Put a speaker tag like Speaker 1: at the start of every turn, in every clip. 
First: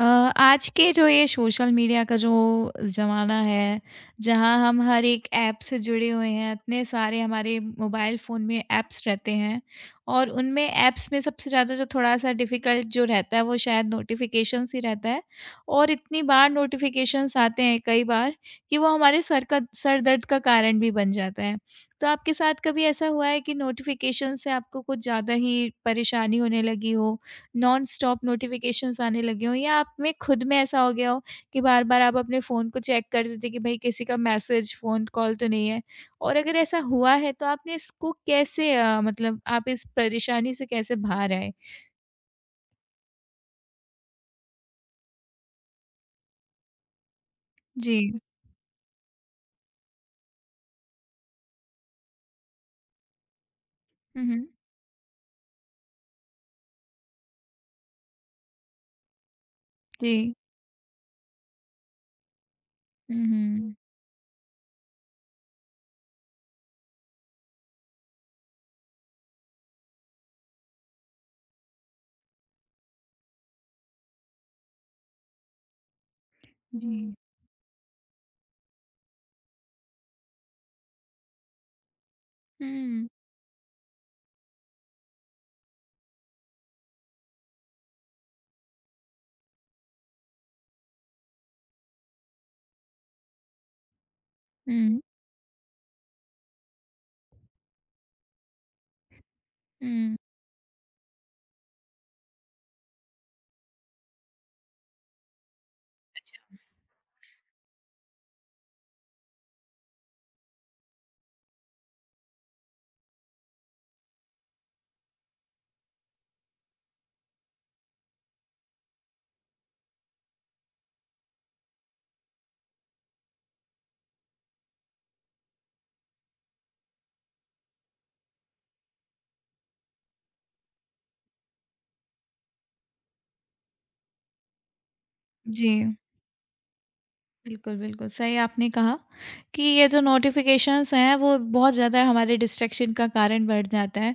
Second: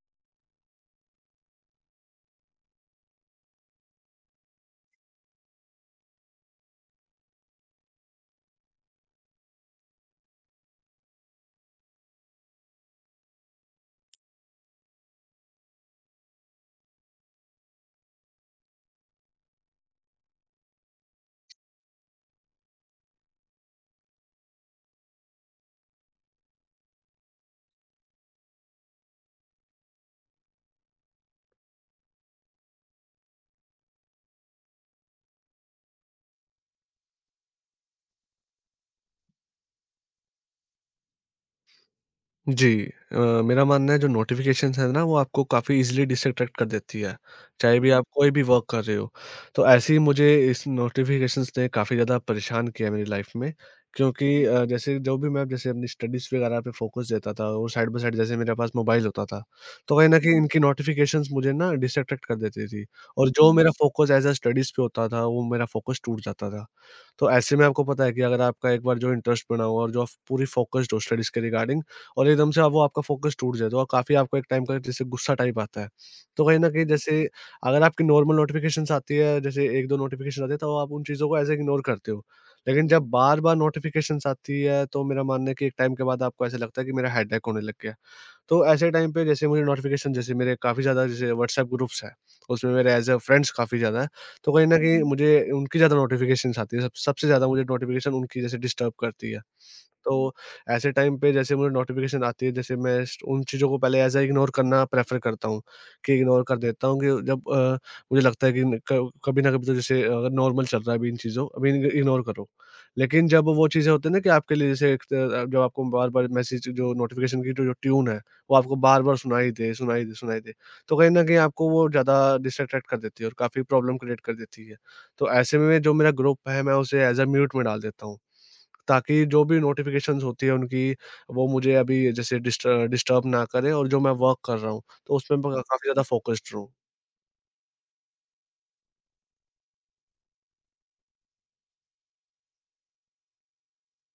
Speaker 1: अ, आज के जो ये सोशल मीडिया का जो ज़माना है, जहाँ हम हर एक ऐप से जुड़े हुए हैं, इतने सारे हमारे मोबाइल फ़ोन में ऐप्स रहते हैं और उनमें ऐप्स में सबसे ज़्यादा जो थोड़ा-सा डिफ़िकल्ट जो रहता है, वो शायद नोटिफ़िकेशंस ही रहता है और इतनी बार नोटिफ़िकेशंस आते हैं कई बार कि वो हमारे सर का सर दर्द का कारण भी बन जाता है। तो आपके साथ कभी ऐसा हुआ है कि नोटिफ़िकेशन से आपको कुछ ज़्यादा ही परेशानी होने लगी हो? नॉन-स्टॉप नोटिफ़िकेशंस आने लगे हों या आप में खुद में ऐसा हो गया हो कि बार-बार आप अपने फ़ोन को चेक कर रहे थे कि भई किसी का मैसेज, फ़ोन कॉल तो नहीं है? और अगर ऐसा हुआ है तो आपने इसको कैसे मतलब आप इस परेशानी से कैसे बाहर आए?
Speaker 2: जी। अ, मेरा मानना है, जो नोटिफिकेशंस है ना, वो आपको काफ़ी इजीली डिस्ट्रैक्ट कर देती है, चाहे भी
Speaker 1: जी।
Speaker 2: आप कोई भी वर्क कर रहे हो। तो ऐसे ही मुझे इस नोटिफिकेशंस ने काफ़ी ज़्यादा परेशान किया मेरी लाइफ में,
Speaker 1: हुँ,
Speaker 2: क्योंकि
Speaker 1: हुँ।
Speaker 2: जैसे जो भी मैं, जैसे अपनी स्टडीज़ वगैरह पे फोकस देता था और साइड बाय साइड जैसे मेरे पास मोबाइल होता था, तो कहीं न
Speaker 1: जी।
Speaker 2: कहीं इनकी नोटिफिकेशंस मुझे ना डिस्ट्रैक्ट कर देती थी,
Speaker 1: हुँ,
Speaker 2: और जो हुँ। मेरा
Speaker 1: हुँ।
Speaker 2: फोकस एज़ अ स्टडीज़ पे होता था, वो मेरा फोकस टूट जाता था। तो ऐसे में आपको पता है कि अगर आपका एक बार जो इंटरेस्ट बना हो, और जो आप पूरी फोकस्ड हो स्टडीज़ के रिगार्डिंग, और एकदम से अब वो आपका फ़ोकस टूट जाए, तो और काफ़ी आपको एक टाइम का जैसे गुस्सा टाइप आता है। तो कहीं न कहीं,
Speaker 1: जी।
Speaker 2: जैसे अगर आपकी नॉर्मल नोटिफ़िकेशंस आती है, जैसे 1-2 नोटिफ़िकेशन आती है, तो आप उन चीज़ों को ऐसे इग्नोर करते हो। लेकिन
Speaker 1: हुँ।
Speaker 2: जब बार-बार नोटिफ़िकेशंस आती है, तो मेरा मानना है कि एक टाइम के बाद आपको ऐसा लगता है कि मेरा हेडेक होने लग गया है। तो ऐसे टाइम पे जैसे मुझे नोटिफ़िकेशन, जैसे मेरे काफ़ी ज़्यादा जैसे व्हाट्सएप ग्रुप्स हैं, उसमें मेरे एज़ अ फ्रेंड्स काफ़ी ज़्यादा हैं, तो कहीं न
Speaker 1: हुँ,
Speaker 2: कहीं मुझे उनकी ज़्यादा नोटिफ़िकेशंस आती है। सब सबसे ज़्यादा मुझे नोटिफ़िकेशन उनकी जैसे डिस्टर्ब करती है। तो
Speaker 1: हुँ।
Speaker 2: ऐसे टाइम पे जैसे मुझे नोटिफ़िकेशन आती है, जैसे मैं स उन चीज़ों को पहले ऐज़ अ इग्नोर करना प्रेफ़र करता हूँ, कि इग्नोर कर देता हूँ, कि जब मुझे लगता है कि न क कभी ना कभी तो, जैसे अगर नॉर्मल चल रहा है अभी, इन चीज़ों अभी इग इग्नोर करो। लेकिन जब वो चीज़ें होती हैं ना कि आपके लिए, जैसे एक जब आपको बार-बार मैसेज, जो नोटिफ़िकेशन की जो जो ट्यून है, वो आपको बार-बार सुनाई दे, सुनाई दे, सुनाई दे, तो कहीं न कहीं आपको वो ज़्यादा डिस्ट्रैक्ट कर देती है और काफ़ी प्रॉब्लम क्रिएट कर देती है। तो ऐसे में जो मेरा ग्रुप है, मैं उसे ऐज़ अ म्यूट में डाल देता हूँ, ताकि जो भी नोटिफ़िकेशंस होती है उनकी, वो मुझे अभी जैसे डिस्टर्ब ना करे, और जो मैं वर्क कर रहा हूँ, तो उसमें मैं
Speaker 1: जी।
Speaker 2: काफ़ी ज़्यादा फ़ोकस्ड रहूँ।
Speaker 1: बिल्कुल, बिल्कुल, सही आपने कहा कि ये जो नोटिफ़िकेशंस हैं वो बहुत ज़्यादा हमारे डिस्ट्रैक्शन का कारण बढ़ जाता है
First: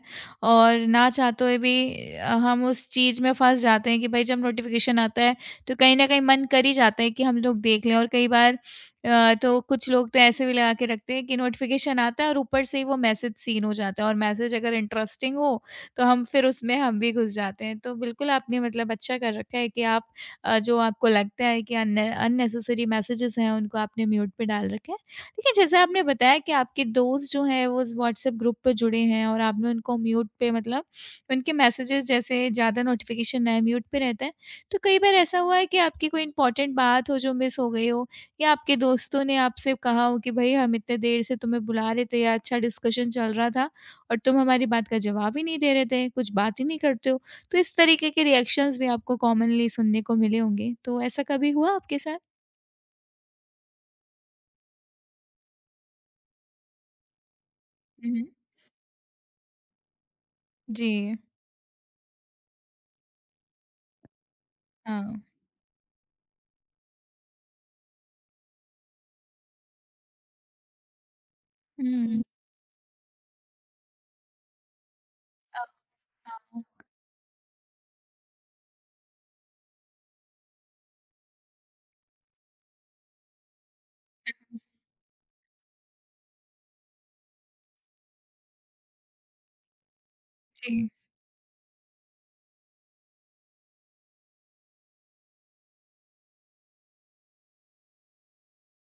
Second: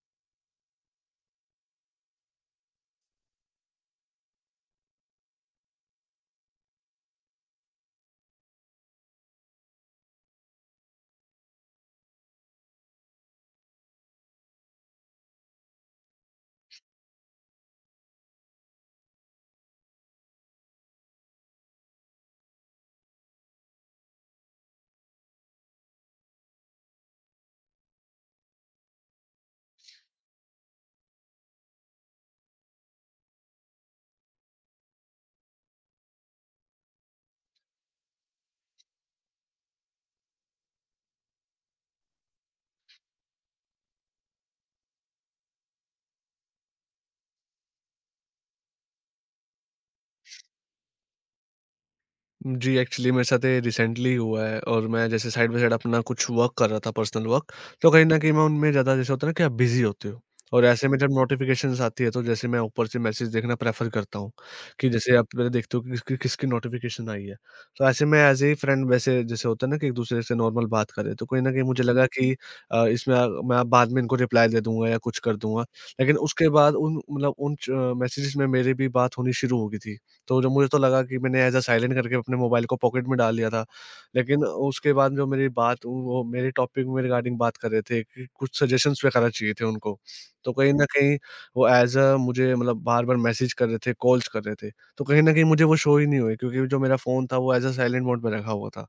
Speaker 1: और ना चाहते हुए भी हम उस चीज़ में फँस जाते हैं कि भाई जब नोटिफ़िकेशन आता है तो कहीं न कहीं मन कर ही जाता है कि हम लोग देख लें और कई बार तो कुछ लोग तो ऐसे भी लगा के रखते हैं कि नोटिफ़िकेशन आता है और ऊपर से ही वो मैसेज सीन हो जाता है और मैसेज अगर इंटरेस्टिंग हो तो हम फिर उसमें हम भी घुस जाते हैं। तो बिल्कुल आपने मतलब अच्छा कर रखा है कि आप जो आपको लगता है कि अन अननेसेसरी मैसेजेस हैं उनको आपने म्यूट पे डाल रखा है। लेकिन जैसे आपने बताया कि आपके दोस्त जो हैं वो इस व्हाट्सएप ग्रुप पे जुड़े हैं और आपने उनको म्यूट पे मतलब उनके मैसेजेस जैसे ज़्यादा नोटिफ़िकेशन ना आए म्यूट पे रहता है। तो कई बार ऐसा हुआ है कि आपकी कोई इम्पोर्टेंट बात हो जो मिस हो गई हो या आपके दोस्तों ने आपसे कहा हो कि भई हम इतने देर से तुम्हें बुला रहे थे या अच्छा डिस्कशन चल रहा था और तुम हमारी बात का जवाब ही नहीं दे रहे थे, कुछ बात ही नहीं करते हो। तो इस तरीके के रिएक्शंस भी आपको कॉमनली सुनने को मिले होंगे, तो ऐसा कभी हुआ आपके साथ?
Speaker 2: जी, एक्चुअली मेरे साथ ये रिसेंटली हुआ है, और मैं जैसे साइड बाय साइड अपना कुछ वर्क कर रहा था, पर्सनल वर्क, तो कहीं न
Speaker 1: हुँ,
Speaker 2: कहीं मैं उनमें ज़्यादा, जैसे होता है ना कि आप बिज़ी होते हो, और ऐसे में जब
Speaker 1: जी।
Speaker 2: नोटिफ़िकेशंस आती है, तो जैसे मैं ऊपर से मैसेज देखना प्रेफ़र करता हूँ, कि
Speaker 1: हाँ।
Speaker 2: जैसे आप पहले देखते हो कि किसकी किसकी नोटिफ़िकेशन आई है। तो ऐसे में एज़ ए फ्रेंड, वैसे जैसे होता है ना कि एक-दूसरे से नॉर्मल बात करें, तो कहीं न कहीं मुझे लगा
Speaker 1: हुँ।
Speaker 2: कि इसमें मैं बाद में इनको रिप्लाई दे दूँगा या कुछ कर
Speaker 1: अ,
Speaker 2: दूँगा। लेकिन उसके
Speaker 1: हाँ,
Speaker 2: बाद उन, मतलब उन च मैसेजेस में मेरी भी बात होनी शुरू हो गई थी। तो जो, मुझे तो लगा कि मैंने ऐज़ अ साइलेंट करके अपने मोबाइल को पॉकेट में डाल दिया था। लेकिन उसके बाद जो मेरी बात, वो मेरे टॉपिक में रिगार्डिंग बात कर रहे थे कि कुछ सजेशंस वगैरह चाहिए थे उनको। तो कहीं न
Speaker 1: जी।
Speaker 2: कहीं वो ऐज़ अ मुझे, मतलब बार-बार मैसेज कर रहे थे, कॉल्स कर रहे थे। तो कहीं न कहीं मुझे वो शो ही नहीं हुए, क्योंकि जो मेरा फ़ोन था वो ऐज़ अ साइलेंट मोड में रखा हुआ था।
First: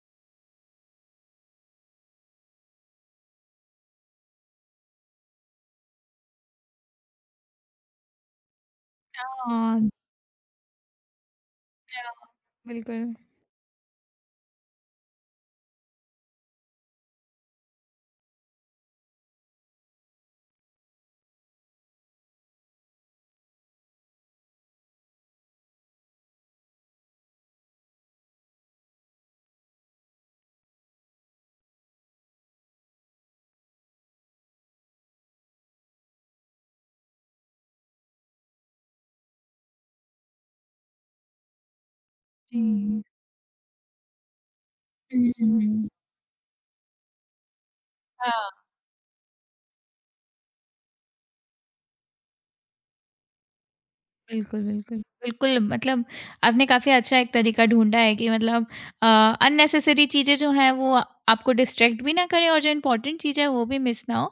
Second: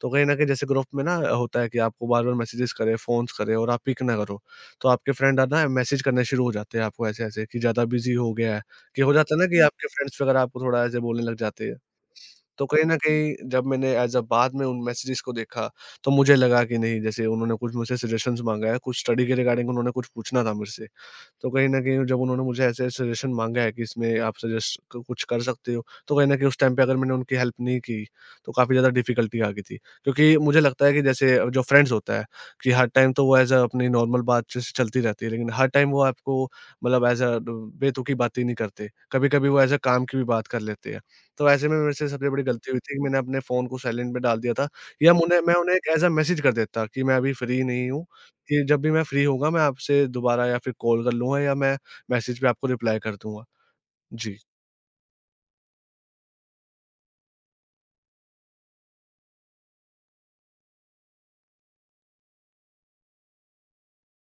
Speaker 2: तो कहीं न कहीं, जैसे ग्रुप में ना होता है कि आपको बार-बार मैसेजेस करे, फ़ोन्स करे, और आप पिक ना करो। तो आपके फ्रेंड है ना, मैसेज करने शुरू हो जाते हैं आपको ऐसे-ऐसे, कि ज़्यादा बिज़ी हो गया है, कि हो
Speaker 1: हाँ।
Speaker 2: जाता है ना कि हुँ।
Speaker 1: हाँ,
Speaker 2: आपके फ्रेंड्स वगैरह आपको थोड़ा ऐसे बोलने लग जाते हैं। तो कहीं न
Speaker 1: बिल्कुल।
Speaker 2: कहीं जब मैंने एज़ अ बाद में उन मैसेजेस को देखा, तो मुझे लगा कि नहीं, जैसे उन्होंने कुछ मुझसे सजेशंस माँगा है, कुछ स्टडी के रिगार्डिंग उन्होंने कुछ पूछना था मुझसे। तो कहीं न कहीं जब उन्होंने मुझे ऐसे सजेशन माँगा है कि इसमें आप सजेस्ट क कुछ कर सकते हो, तो कहीं न कहीं उस टाइम पे अगर मैंने उनकी हेल्प नहीं की, तो काफ़ी ज़्यादा डिफ़िकल्टी आ गई थी। क्योंकि मुझे लगता है कि जैसे जो फ्रेंड्स होता है, कि हर टाइम तो वो एज़ अ अपनी नॉर्मल बातचीत चलती रहती है, लेकिन हर टाइम वो आपको, मतलब एज़ अ ब बेतुकी बातें नहीं करते। कभी-कभी वो एज़ अ काम की भी बात कर लेते हैं। तो ऐसे में मेरे से सबसे बड़ी गलती हुई थी
Speaker 1: जी।
Speaker 2: कि मैंने अपने फ़ोन को साइलेंट पे डाल दिया था, या
Speaker 1: हुँ,
Speaker 2: मुने मैं
Speaker 1: हुँ,
Speaker 2: उन्हें
Speaker 1: हुँ।
Speaker 2: एक एज़ अ मैसेज कर देता कि मैं अभी फ्री नहीं हूँ, कि जब भी मैं फ्री होऊँगा, मैं आपसे दोबारा या फिर कॉल कर लूँगा, या मैं मैसेज पे आपको रिप्लाई कर दूँगा। जी।
Speaker 1: बिल्कुल, बिल्कुल। बिल्कुल, मतलब आपने काफ़ी अच्छा एक तरीका ढूँढा है कि मतलब अननेसेसरी चीज़ें जो हैं वो आपको डिस्ट्रैक्ट भी ना करें और जो इम्पोर्टेंट चीज़ है वो भी मिस ना हो।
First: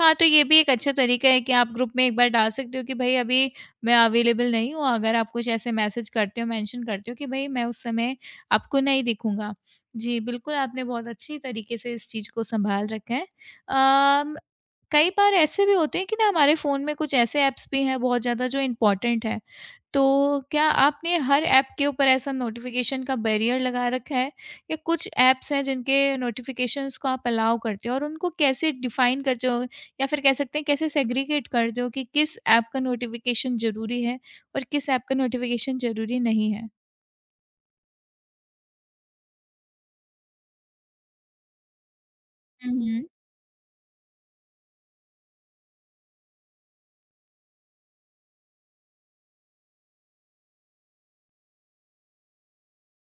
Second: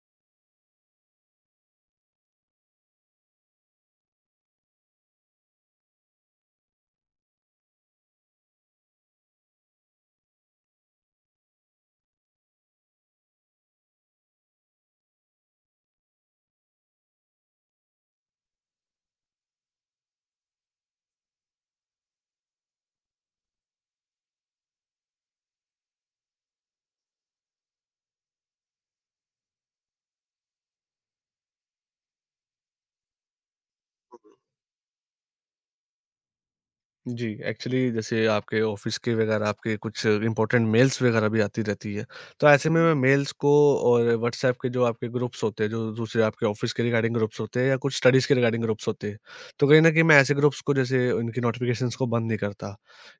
Speaker 1: हाँ, तो ये भी एक अच्छा तरीका है कि आप ग्रुप में एक बार डाल सकते हो कि भई अभी मैं अवेलेबल नहीं हूँ, अगर आप कुछ ऐसे मैसेज करते हो, मेंशन करते हो कि भई मैं उस समय आपको नहीं दिखूँगा। जी, बिल्कुल आपने बहुत अच्छी तरीके से इस चीज़ को सँभाल रखा है। अम कई बार ऐसे भी होते हैं कि ना हमारे फ़ोन में कुछ ऐसे ऐप्स भी हैं बहुत ज़्यादा जो इम्पोर्टेंट हैं। तो क्या आपने हर ऐप के ऊपर ऐसा नोटिफ़िकेशन का बैरियर लगा रखा है या कुछ ऐप्स हैं जिनके नोटिफ़िकेशंस को आप अलाउ करते हो और उनको कैसे डिफ़ाइन करते हो या फिर कह सकते हैं कैसे सेग्रीगेट करते हो कि किस ऐप का नोटिफ़िकेशन ज़रूरी है और किस ऐप का नोटिफ़िकेशन ज़रूरी नहीं है?
Speaker 2: जी, एक्चुअली जैसे आपके ऑफ़िस के वगैरह आपके कुछ इम्पोर्टेंट मेल्स वगैरह भी आती रहती है। तो ऐसे
Speaker 1: हुँ,
Speaker 2: में मैं
Speaker 1: हुँ।
Speaker 2: मेल्स को, और व्हाट्सऐप के जो आपके ग्रुप्स होते हैं, जो दूसरे आपके ऑफ़िस के रिगार्डिंग ग्रुप्स होते हैं, या कुछ स्टडीज़ के रिगार्डिंग ग्रुप्स होते हैं, तो कहीं न कहीं मैं ऐसे ग्रुप्स को, जैसे उनकी नोटिफ़िकेशंस को बंद नहीं करता।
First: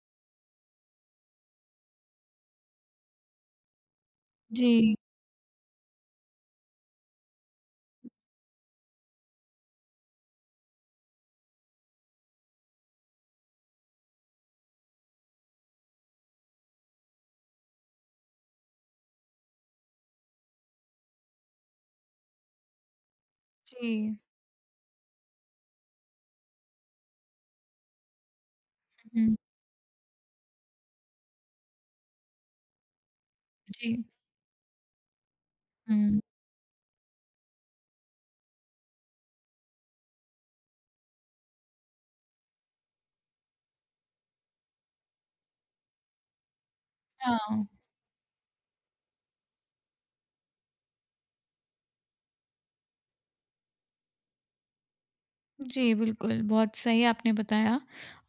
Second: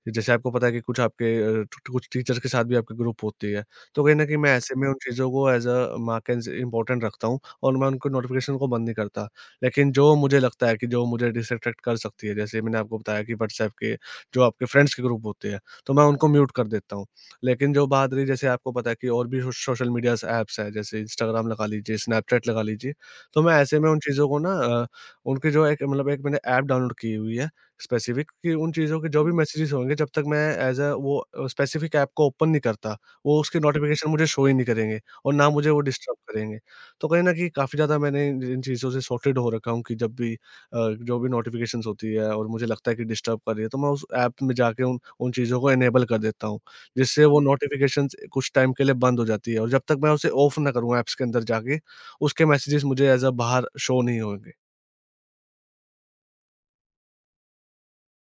Speaker 2: जैसे आपको पता है कि कुछ आपके अ, टु कुछ टीचर्स के साथ भी आपके ग्रुप होती है। तो कहीं न कहीं मैं ऐसे में
Speaker 1: जी,
Speaker 2: उन चीज़ों को as a mark as important रखता हूँ, और मैं उनको नोटिफ़िकेशन को बंद नहीं करता। लेकिन जो मुझे लगता है कि जो मुझे डिसअट्रैक्ट कर सकती है, जैसे मैंने आपको बताया कि व्हाट्सएप के जो आपके फ्रेंड्स के ग्रुप होते हैं, तो मैं उनको म्यूट कर देता हूँ। लेकिन जो बात रही, जैसे आपको पता है कि और भी सोशल मीडियाज़ ऐप्स हैं, जैसे इंस्टाग्राम लगा लीजिए, स्नैपचैट लगा लीजिए, तो मैं ऐसे में उन
Speaker 1: जी।
Speaker 2: चीज़ों को ना उनके जो एक, मतलब एक मैंने ऐप डाउनलोड की हुई है स्पेसिफ़िक, कि उन चीज़ों के जो भी
Speaker 1: हुँ,
Speaker 2: मैसेजेज़ होंगे, जब तक मैं एज़ अ वो स्पेसिफ़िक ऐप को ओपन नहीं करता, वो उसके
Speaker 1: जी।
Speaker 2: नोटिफ़िकेशन मुझे शो ही नहीं करेंगे, और ना मुझे वो डिस्टर्ब
Speaker 1: हुँ,
Speaker 2: करेंगे। तो कहीं न कहीं काफ़ी ज़्यादा मैंने इन इन चीज़ों से सॉर्टेड हो रखा हूँ, कि जब भी जो भी नोटिफ़िकेशंस होती है और मुझे लगता है कि डिस्टर्ब कर रही है, तो मैं उस ऐप में जाके उन उन चीज़ों को इनेबल कर देता हूँ, जिससे वो
Speaker 1: हाँ।
Speaker 2: नोटिफ़िकेशंस कुछ टाइम के लिए बंद हो जाती है, और जब तक मैं उसे ऑफ ना करूँ ऐप्स के अंदर जाके, उसके मैसेजेस मुझे एज़ अ बाहर शो नहीं होंगे।
Speaker 1: जी, बिल्कुल, बहुत सही आपने बताया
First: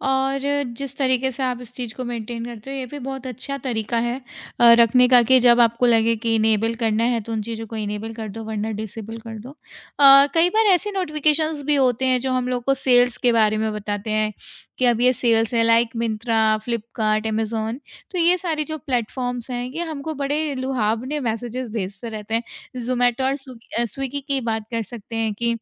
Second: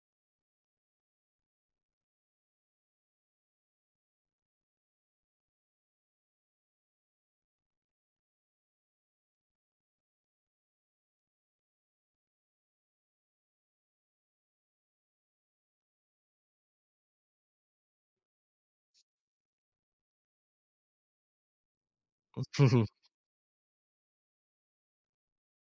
Speaker 1: और जिस तरीके से आप इस चीज़ को मेंटेन करते हो, ये भी बहुत अच्छा तरीका है रखने का कि जब आपको लगे कि इनेबल करना है, तो उन चीज़ों को इनेबल कर दो, वरना डिसेबल कर दो। कई बार ऐसे नोटिफ़िकेशंस भी होते हैं, जो हम लोग को सेल्स के बारे में बताते हैं कि अब ये सेल्स है, लाइक मिंत्रा, फ्लिपकार्ट, अमेज़न। तो ये सारे जो प्लेटफ़ॉर्म्स हैं, ये हमको बड़े लुभावने मैसेजेस भेजते रहते हैं। ज़ोमैटो और स्विगी की बात कर सकते हैं कि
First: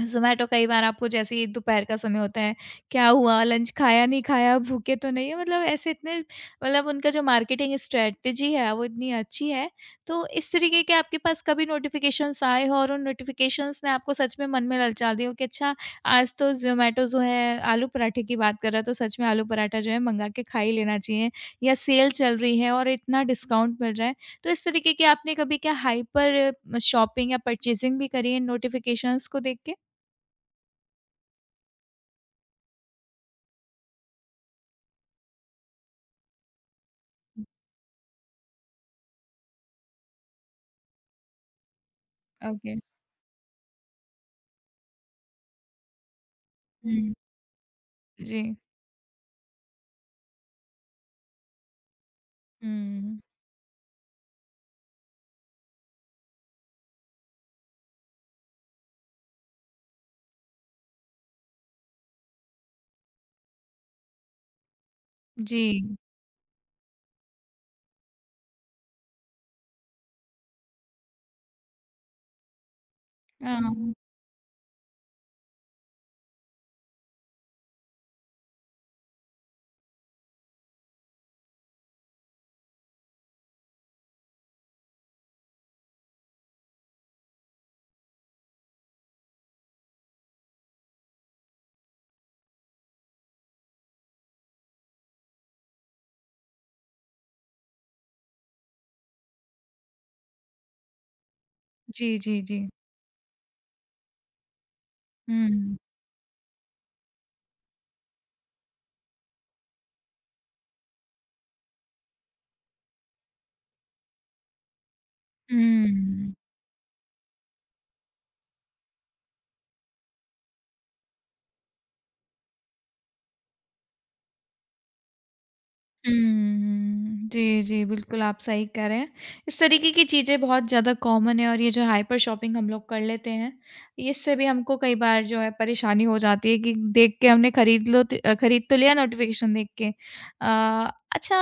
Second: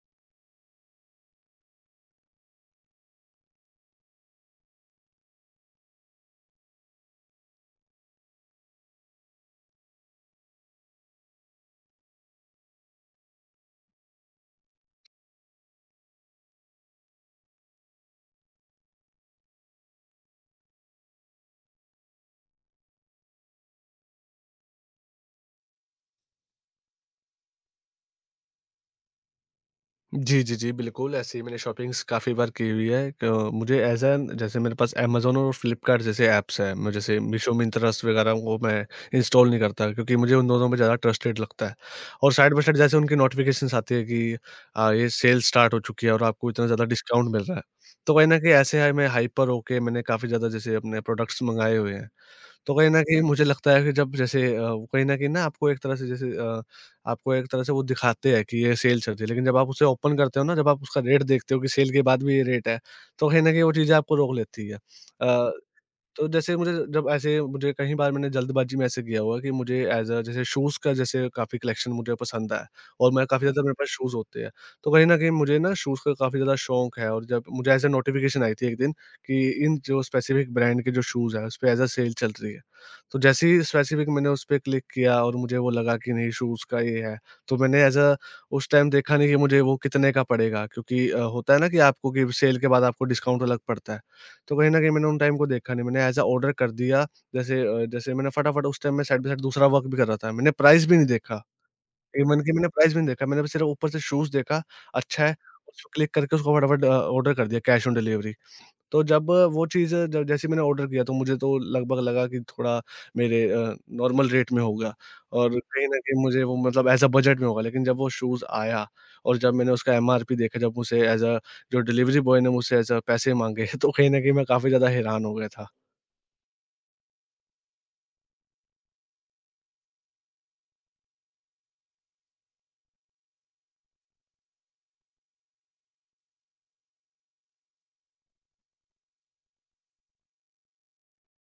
Speaker 1: ज़ोमैटो कई बार आपको जैसे ही दोपहर का समय होता है, क्या हुआ? लंच खाया, नहीं खाया, भूखे तो नहीं है? मतलब ऐसे इतने मतलब उनका जो मार्केटिंग स्ट्रैटेजी है, वो इतनी अच्छी है। तो इस तरीके के आपके पास कभी नोटिफ़िकेशंस आए हों और उन नोटिफ़िकेशंस ने आपको सच में मन में ललचा दिया हो कि अच्छा, आज तो ज़ोमैटो जो है आलू पराठे की बात कर रहा है, तो सच में आलू पराठा जो है मँगा के खा ही लेना चाहिए या सेल चल रही है और इतना डिस्काउंट मिल रहा है। तो इस तरीके की आपने कभी क्या हाइपर शॉपिंग या परचेज़िंग भी करी है नोटिफ़िकेशंस को देख के?
Speaker 2: जी, जी, जी, बिल्कुल, ऐसे ही मैंने शॉपिंग्स काफ़ी बार की हुई है। क मुझे एज़ एन, जैसे मेरे पास अमेज़न और फ्लिपकार्ट जैसे ऐप्स हैं, मैं जैसे मीशो, मिंत्रास वगैरह वो मैं इंस्टॉल नहीं करता, क्योंकि मुझे उन दोनों में ज़्यादा ट्रस्टेड लगता है। और साइड बाय साइड
Speaker 1: ओके।
Speaker 2: जैसे उनकी नोटिफ़िकेशंस आती है कि ये सेल स्टार्ट हो चुकी है, और आपको इतना ज़्यादा
Speaker 1: हुँ।
Speaker 2: डिस्काउंट मिल रहा है। तो कहीं न
Speaker 1: जी।
Speaker 2: कहीं ऐसे है मैं हाइपर होके मैंने काफ़ी ज़्यादा जैसे अपने प्रोडक्ट्स मँगाए हुए हैं। तो कहीं न
Speaker 1: हुँ।
Speaker 2: कहीं मुझे लगता है कि जब जैसे वो कहीं न कहीं ना आपको एक तरह से, जैसे आपको एक तरह से वो दिखाते हैं कि ये सेल चल रही है, लेकिन जब आप उसे ओपन करते हो ना, जब आप उसका रेट देखते हो कि सेल के बाद भी ये रेट है, तो कहीं न कहीं वो चीज़ें आपको रोक लेती है। अ
Speaker 1: जी।
Speaker 2: तो जैसे मुझे जब ऐसे, मुझे कई बार मैंने जल्दबाजी में ऐसे किया हुआ कि मुझे एज़ अ, जैसे शूज़ का जैसे काफ़ी कलेक्शन मुझे पसंद है, और मैं काफ़ी ज़्यादा मेरे पास
Speaker 1: हाँ।
Speaker 2: शूज़ होते हैं। तो कहीं न कहीं मुझे ना शूज़ का काफ़ी ज़्यादा शौक है, और जब मुझे ऐसे नोटिफ़िकेशन आई थी एक दिन कि इन जो स्पेसिफ़िक ब्रांड के जो शूज़ हैं, उस पे एज़ अ सेल चल रही है। तो जैसे ही स्पेसिफ़िक मैंने उस पे क्लिक किया, और मुझे वो लगा कि नहीं शूज़ का ये है, तो मैंने एज़ अ उस टाइम देखा नहीं कि मुझे वो कितने का पड़ेगा, क्योंकि होता है ना कि आपको कि सेल के बाद आपको डिस्काउंट अलग पड़ता है। तो कहीं न कहीं मैंने उन टाइम को देखा नहीं, मैंने ऐज़ अ ऑर्डर कर दिया, जैसे जैसे मैंने फटाफट उस टाइम में साइड बाय साइड दूसरा वर्क भी कर रहा था, मैंने प्राइस भी नहीं देखा,
Speaker 1: जी, जी,
Speaker 2: इवन कि
Speaker 1: जी।
Speaker 2: मैंने प्राइस भी नहीं देखा, मैंने बस सिर्फ ऊपर से शूज़ देखा, अच्छा है,
Speaker 1: हुँ।
Speaker 2: उसको क्लिक करके उसको फटाफट ऑर्डर कर दिया कैश ऑन डिलीवरी। तो जब वो चीज़, जब जैसे मैंने ऑर्डर किया, तो मुझे तो लगभग लगा कि थोड़ा मेरे नॉर्मल रेट में होगा, और कहीं न कहीं
Speaker 1: हुँ।
Speaker 2: मुझे वो, मतलब एज़ अ बजट में होगा। लेकिन जब वो शूज़ आया और जब मैंने उसका एमआरपी देखा, जब मुझसे एज़ अ जो डिलीवरी बॉय ने मुझसे एज़ अ पैसे माँगे, तो कहीं न कहीं मैं काफ़ी ज़्यादा हैरान हो गया था।
Speaker 1: हुँ, जी, जी, बिल्कुल आप सही कह रहे हैं। इस तरीके की चीज़ें बहुत ज़्यादा कॉमन है और ये जो हाइपर शॉपिंग हम लोग कर लेते हैं, इससे भी हमको कई बार जो है परेशानी हो जाती है कि देख के हमने खरीद लो त अ, खरीद तो लिया नोटिफ़िकेशन देख के। अच्छा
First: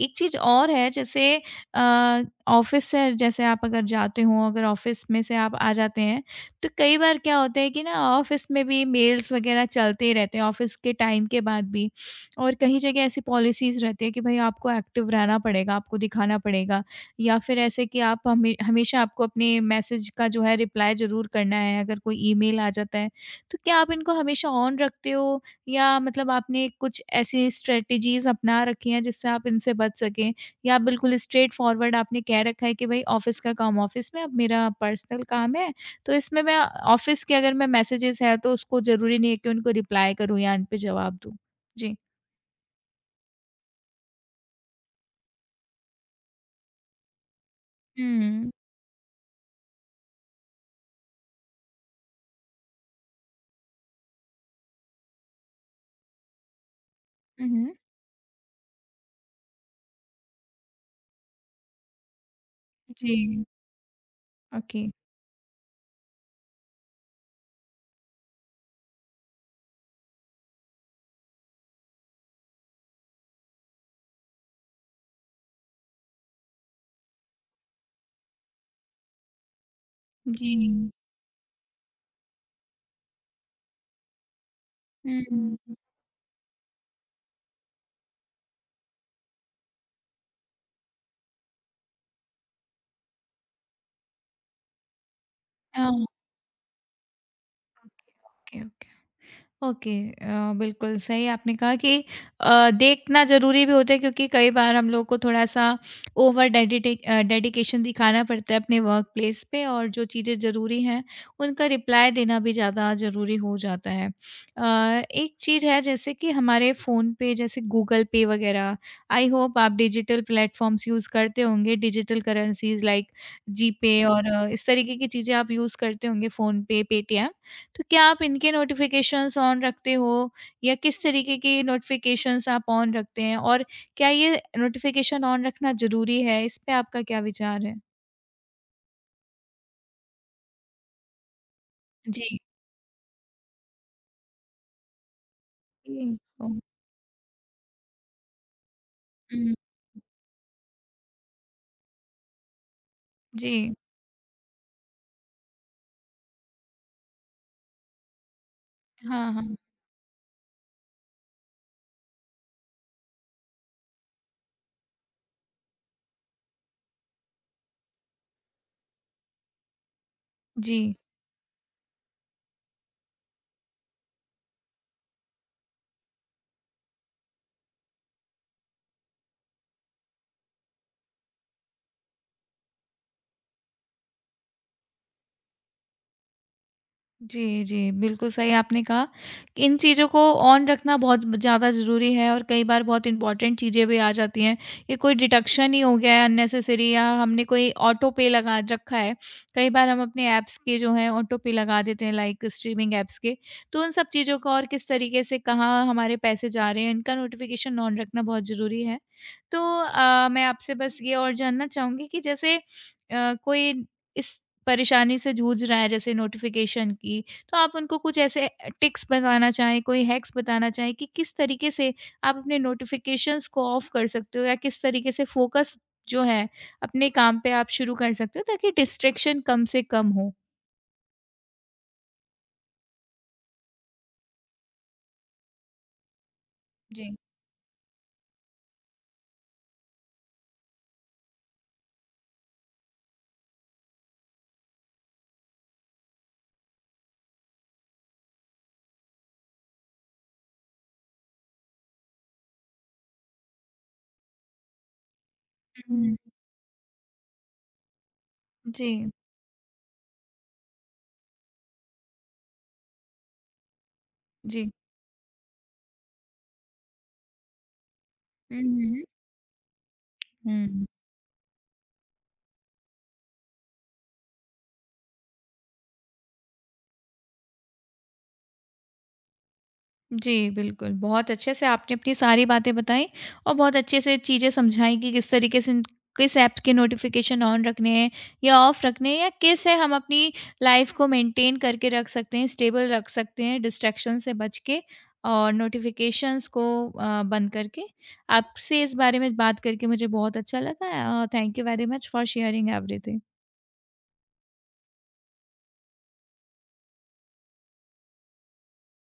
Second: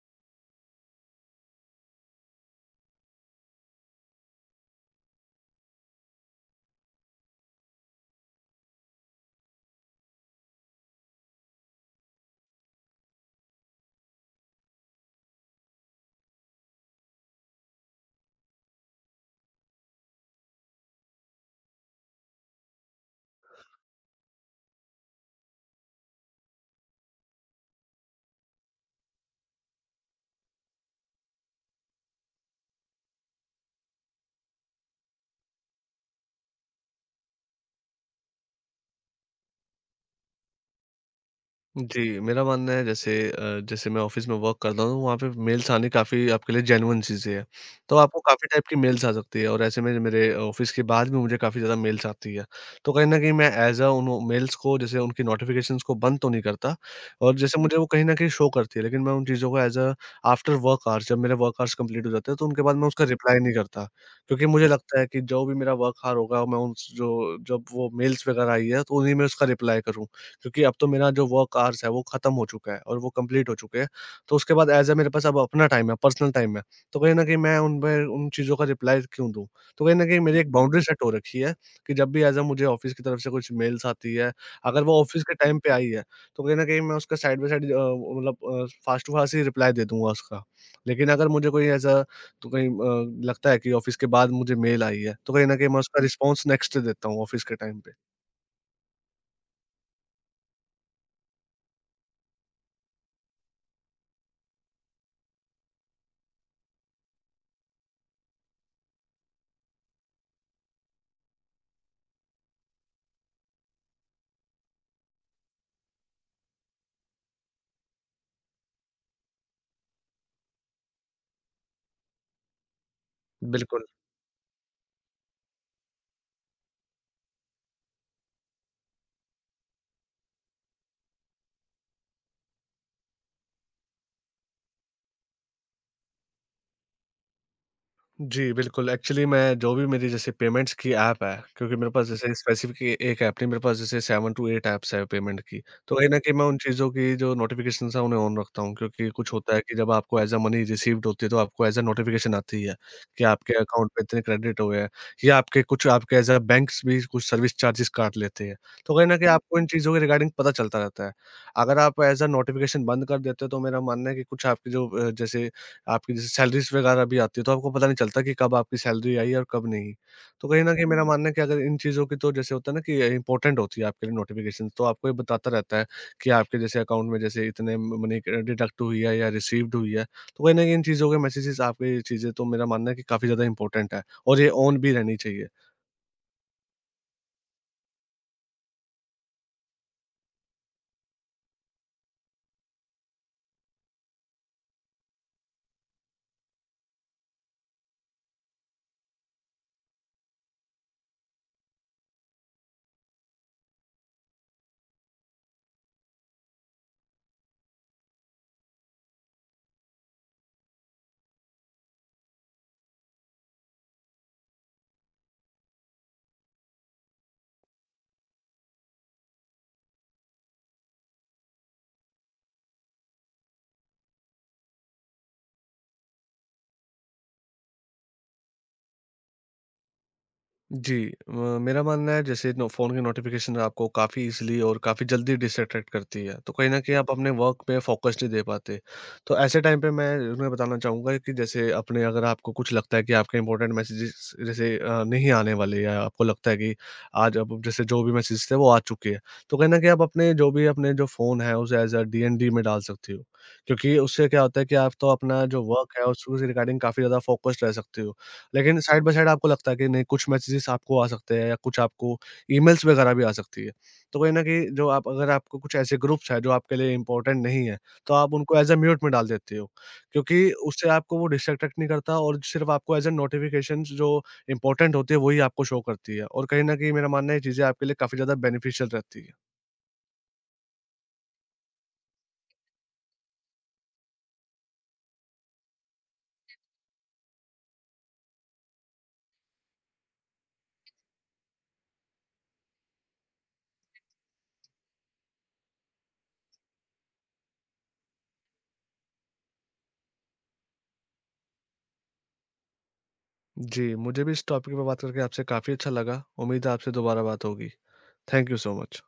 Speaker 1: एक चीज़ और है जैसे अ, ऑफ़िस से जैसे आप अगर जाते हो, अगर ऑफ़िस में से आप आ जाते हैं, तो कई बार क्या होता है कि ना ऑफ़िस में भी मेल्स वग़ैरह चलते ही रहते हैं, ऑफ़िस के टाइम के बाद भी। और कहीं जगह ऐसी पॉलिसीज़ रहती है कि भाई आपको एक्टिव रहना पड़ेगा, आपको दिखाना पड़ेगा या फिर ऐसे कि आप हमेशा आपको अपने मैसेज का जो है रिप्लाई ज़रूर करना है, अगर कोई ईमेल आ जाता है। तो क्या आप इनको हमेशा ऑन रखते हो या मतलब आपने कुछ ऐसी स्ट्रैटेजीज़ अपना रखी हैं जिससे आप इनसे बच सकें? या आप बिल्कुल स्ट्रेट फॉरवर्ड आपने कह रखा है कि भाई ऑफ़िस का काम ऑफ़िस में, अब मेरा पर्सनल काम है, तो इसमें मैं ऑफ़िस के अगर मैं मैसेजेस है तो उसको ज़रूरी नहीं है कि उनको रिप्लाई करूँ या इन पे जवाब दूँ? जी।
Speaker 2: जी, मेरा मानना है जैसे जैसे मैं ऑफ़िस में वर्क करता हूँ, तो वहाँ पे मेल्स आने काफ़ी आपके लिए जेन्युइन चीज़ें हैं। तो आपको काफ़ी
Speaker 1: हुँ।
Speaker 2: टाइप की मेल्स आ सकती है, और ऐसे में मेरे ऑफ़िस के बाद भी मुझे काफ़ी ज़्यादा मेल्स आती है। तो कहीं न कहीं मैं एज़ अ उन मेल्स को जैसे उनकी नोटिफ़िकेशंस को बंद तो नहीं करता, और
Speaker 1: हुँ,
Speaker 2: जैसे
Speaker 1: हुँ।
Speaker 2: मुझे वो कहीं न कहीं शो करती है, लेकिन मैं उन चीज़ों को as a after work hours जब मेरे वर्क आवर्स कंप्लीट हो जाते हैं, तो उनके बाद मैं उसका रिप्लाई
Speaker 1: जी,
Speaker 2: नहीं करता। क्योंकि मुझे
Speaker 1: ओके।
Speaker 2: लगता है कि जो भी मेरा वर्क आवर होगा, मैं उस जो जब वो मेल्स वगैरह आई है, तो उन्हीं में उसका रिप्लाई करूँ। क्योंकि अब तो मेरा जो वर्क आवर्स है वो खत्म हो चुका है और वो कंप्लीट हो चुके हैं। तो उसके बाद एज़ अ मेरे पास अब अपना टाइम है, पर्सनल टाइम है। तो कहीं न कहीं मैं उन पे उन चीज़ों का रिप्लाई क्यों दूँ? तो कहीं न कहीं मेरी एक
Speaker 1: जी।
Speaker 2: बाउंड्री सेट हो रखी है कि जब भी एज़ अ मुझे ऑफिस की तरफ से कुछ मेल्स आती है, अगर वो ऑफिस के
Speaker 1: हुँ।
Speaker 2: टाइम पे आई है, तो कहीं न कहीं मैं उसका साइड बाय साइड मतलब फास्ट टू फास्ट ही रिप्लाई दे दूँगा उसका। लेकिन अगर मुझे कोई एज़ अ तो कहीं लगता है कि ऑफिस के बाद मुझे मेल आई है, तो कहीं न कहीं मैं
Speaker 1: ओह!
Speaker 2: उसका रिस्पॉन्स नेक्स्ट डे देता हूँ ऑफिस के टाइम पे।
Speaker 1: Okay, okay, okay. ओके, बिल्कुल सही आपने कहा कि देखना ज़रूरी भी होता है क्योंकि कई बार हम लोग को थोड़ा-सा ओवर डेडिकेशन दिखाना पड़ता है अपने वर्क प्लेस पे और जो चीज़ें ज़रूरी हैं, उनका रिप्लाई देना भी ज़्यादा ज़रूरी हो जाता है। एक चीज़ है जैसे कि हमारे फ़ोन पे जैसे गूगल पे वग़ैरह, आई होप आप डिजिटल प्लेटफ़ॉर्म्स यूज़ करते होंगे, डिजिटल करेंसीज़ लाइक
Speaker 2: बिल्कुल।
Speaker 1: जीपे और इस तरीके की चीज़ें आप यूज़ करते होंगे फ़ोन पे, पेटीएम। तो क्या आप इनके नोटिफ़िकेशंस ऑन रखते हो या किस तरीके की नोटिफ़िकेशंस आप ऑन रखते हैं? और क्या ये नोटिफ़िकेशन ऑन रखना ज़रूरी है? इस पे आपका क्या विचार है?
Speaker 2: जी, बिल्कुल। एक्चुअली मैं जो भी मेरी जैसे पेमेंट्स की ऐप है, क्योंकि मेरे पास जैसे
Speaker 1: जी।
Speaker 2: स्पेसिफ़िक ए एक ऐप नहीं, मेरे पास जैसे 7 टू 8 ऐप्स हैं पेमेंट की।
Speaker 1: जी।
Speaker 2: तो कहीं न कहीं मैं उन
Speaker 1: ओह!
Speaker 2: चीज़ों की जो नोटिफ़िकेशंस हैं, उन्हें ऑन रखता हूँ, क्योंकि कुछ
Speaker 1: हुँ।
Speaker 2: होता है कि जब आपको एज़ अ मनी रिसीव्ड होती है, तो आपको एज़ अ नोटिफ़िकेशन आती है कि आपके
Speaker 1: जी।
Speaker 2: अकाउंट में इतने क्रेडिट हुए हैं, या आपके कुछ आपके एज़ अ बैंक्स भी कुछ सर्विस चार्जेज़ काट लेते हैं। तो कहीं न कहीं
Speaker 1: हाँ, हाँ।
Speaker 2: आपको इन चीज़ों के रिगार्डिंग पता चलता रहता है। अगर आप एज़ अ नोटिफ़िकेशन बंद कर देते हो, तो मेरा मानना है कि कुछ आपकी जो जैसे आपकी जैसे सैलरीज़ वगैरह भी आती है, तो आपको पता नहीं चलता कि कब आपकी सैलरी आई और कब नहीं। तो कहीं न
Speaker 1: जी।
Speaker 2: कहीं मेरा मानना है कि अगर इन चीज़ों की, तो जैसे होता है ना कि इम्पोर्टेंट होती है आपके लिए नोटिफ़िकेशंस, तो आपको ये बताता रहता है कि आपके जैसे अकाउंट में जैसे इतने म मनी डिडक्ट हुई है या रिसीव्ड हुई है। तो कहीं न कहीं इन चीज़ों के मैसेजेज़ आपके ये चीज़ें, तो मेरा मानना है कि काफ़ी ज़्यादा इम्पोर्टेंट है और ये ऑन भी रहनी चाहिए।
Speaker 1: जी, जी। बिल्कुल सही आपने कहा कि इन चीज़ों को ऑन रखना बहुत ज़्यादा ज़रूरी है और कई बार बहुत इम्पोर्टेंट चीज़ें भी आ जाती हैं। ये कोई डिडक्शन ही हो गया है अननेसेसरी या हमने कोई ऑटो पे लगा रखा है। कई बार हम अपने ऐप्स के जो हैं ऑटो पे लगा देते हैं लाइक स्ट्रीमिंग ऐप्स के। तो उन सब चीज़ों का और किस तरीके से कहाँ हमारे पैसे जा रहे हैं इनका नोटिफ़िकेशन ऑन रखना बहुत ज़रूरी है। तो मैं आपसे बस ये और जानना चाहूँगी कि जैसे कोई इस परेशानी से जूझ रहा है जैसे नोटिफ़िकेशन की, तो आप उनको कुछ ऐसे टिप्स बताना चाहें, कोई हैक्स बताना चाहें कि किस तरीके से आप अपने नोटिफ़िकेशंस को ऑफ कर सकते हो या किस तरीके से फ़ोकस जो है अपने काम पे आप शुरू कर सकते हो ताकि डिस्ट्रैक्शन कम से कम हो?
Speaker 2: जी, मेरा मानना है जैसे नो फ़ोन की नोटिफ़िकेशन आपको काफ़ी इज़िली और काफ़ी जल्दी डिस्ट्रैक्ट करती है, तो कहीं न कहीं आप
Speaker 1: जी।
Speaker 2: अपने वर्क पे फ़ोकस नहीं दे पाते। तो ऐसे टाइम पे मैं उन्हें बताना चाहूँगा कि जैसे अपने, अगर आपको कुछ लगता है कि आपके इम्पोर्टेंट मैसेजेस जैसे नहीं आने वाले, या आपको लगता है कि आज अब जैसे जो भी मैसेज थे वो आ चुके हैं, तो कहीं न कहीं आप अपने जो भी अपने जो फ़ोन है उसे एज़ अ डीएनडी में डाल सकती हो। क्योंकि उससे क्या होता है कि आप तो अपना जो
Speaker 1: हुँ,
Speaker 2: वर्क है
Speaker 1: हुँ।
Speaker 2: उसके रिगार्डिंग काफ़ी ज़्यादा फ़ोकस्ड रह सकते हो। लेकिन साइड
Speaker 1: जी,
Speaker 2: बाय साइड आपको लगता है कि नहीं कुछ मैसेजेस आपको आ सकते हैं, या कुछ आपको ईमेल्स वगैरह भी आ सकती है। तो कहीं न कहीं
Speaker 1: जी।
Speaker 2: जो आप, अगर आपको कुछ ऐसे ग्रुप्स हैं जो आपके लिए इम्पोर्टेंट नहीं है, तो आप उनको
Speaker 1: हुँ,
Speaker 2: एज़ अ
Speaker 1: हुँ,
Speaker 2: म्यूट
Speaker 1: हुँ।
Speaker 2: में डाल देते हो। क्योंकि
Speaker 1: हुँ।
Speaker 2: उससे आपको वो डिस्ट्रैक्ट नहीं करता, और सिर्फ़ आपको एज़ अ नोटिफ़िकेशंस जो इम्पोर्टेंट होती है वही आपको शो करती है। और कहीं न कहीं मेरा मानना है ये चीज़ें आपके लिए काफ़ी ज़्यादा बेनिफिशियल रहती है।
Speaker 1: जी, बिल्कुल। बहुत अच्छे से आपने अपनी सारी बातें बताई और बहुत अच्छे से चीज़ें समझाई कि किस तरीके से किस ऐप के नोटिफ़िकेशन ऑन रखने हैं या ऑफ रखने हैं या किस है हम अपनी लाइफ़ को मेंटेन करके रख सकते हैं, स्टेबल रख सकते हैं डिस्ट्रैक्शन से बच के और नोटिफ़िकेशंस को बंद करके। आपसे इस बारे में बात करके मुझे बहुत अच्छा लगा। Thank you very much for sharing everything.
Speaker 2: जी, मुझे भी इस टॉपिक पे बात करके आपसे काफ़ी अच्छा लगा। उम्मीद है आपसे दोबारा बात होगी। Thank you so much.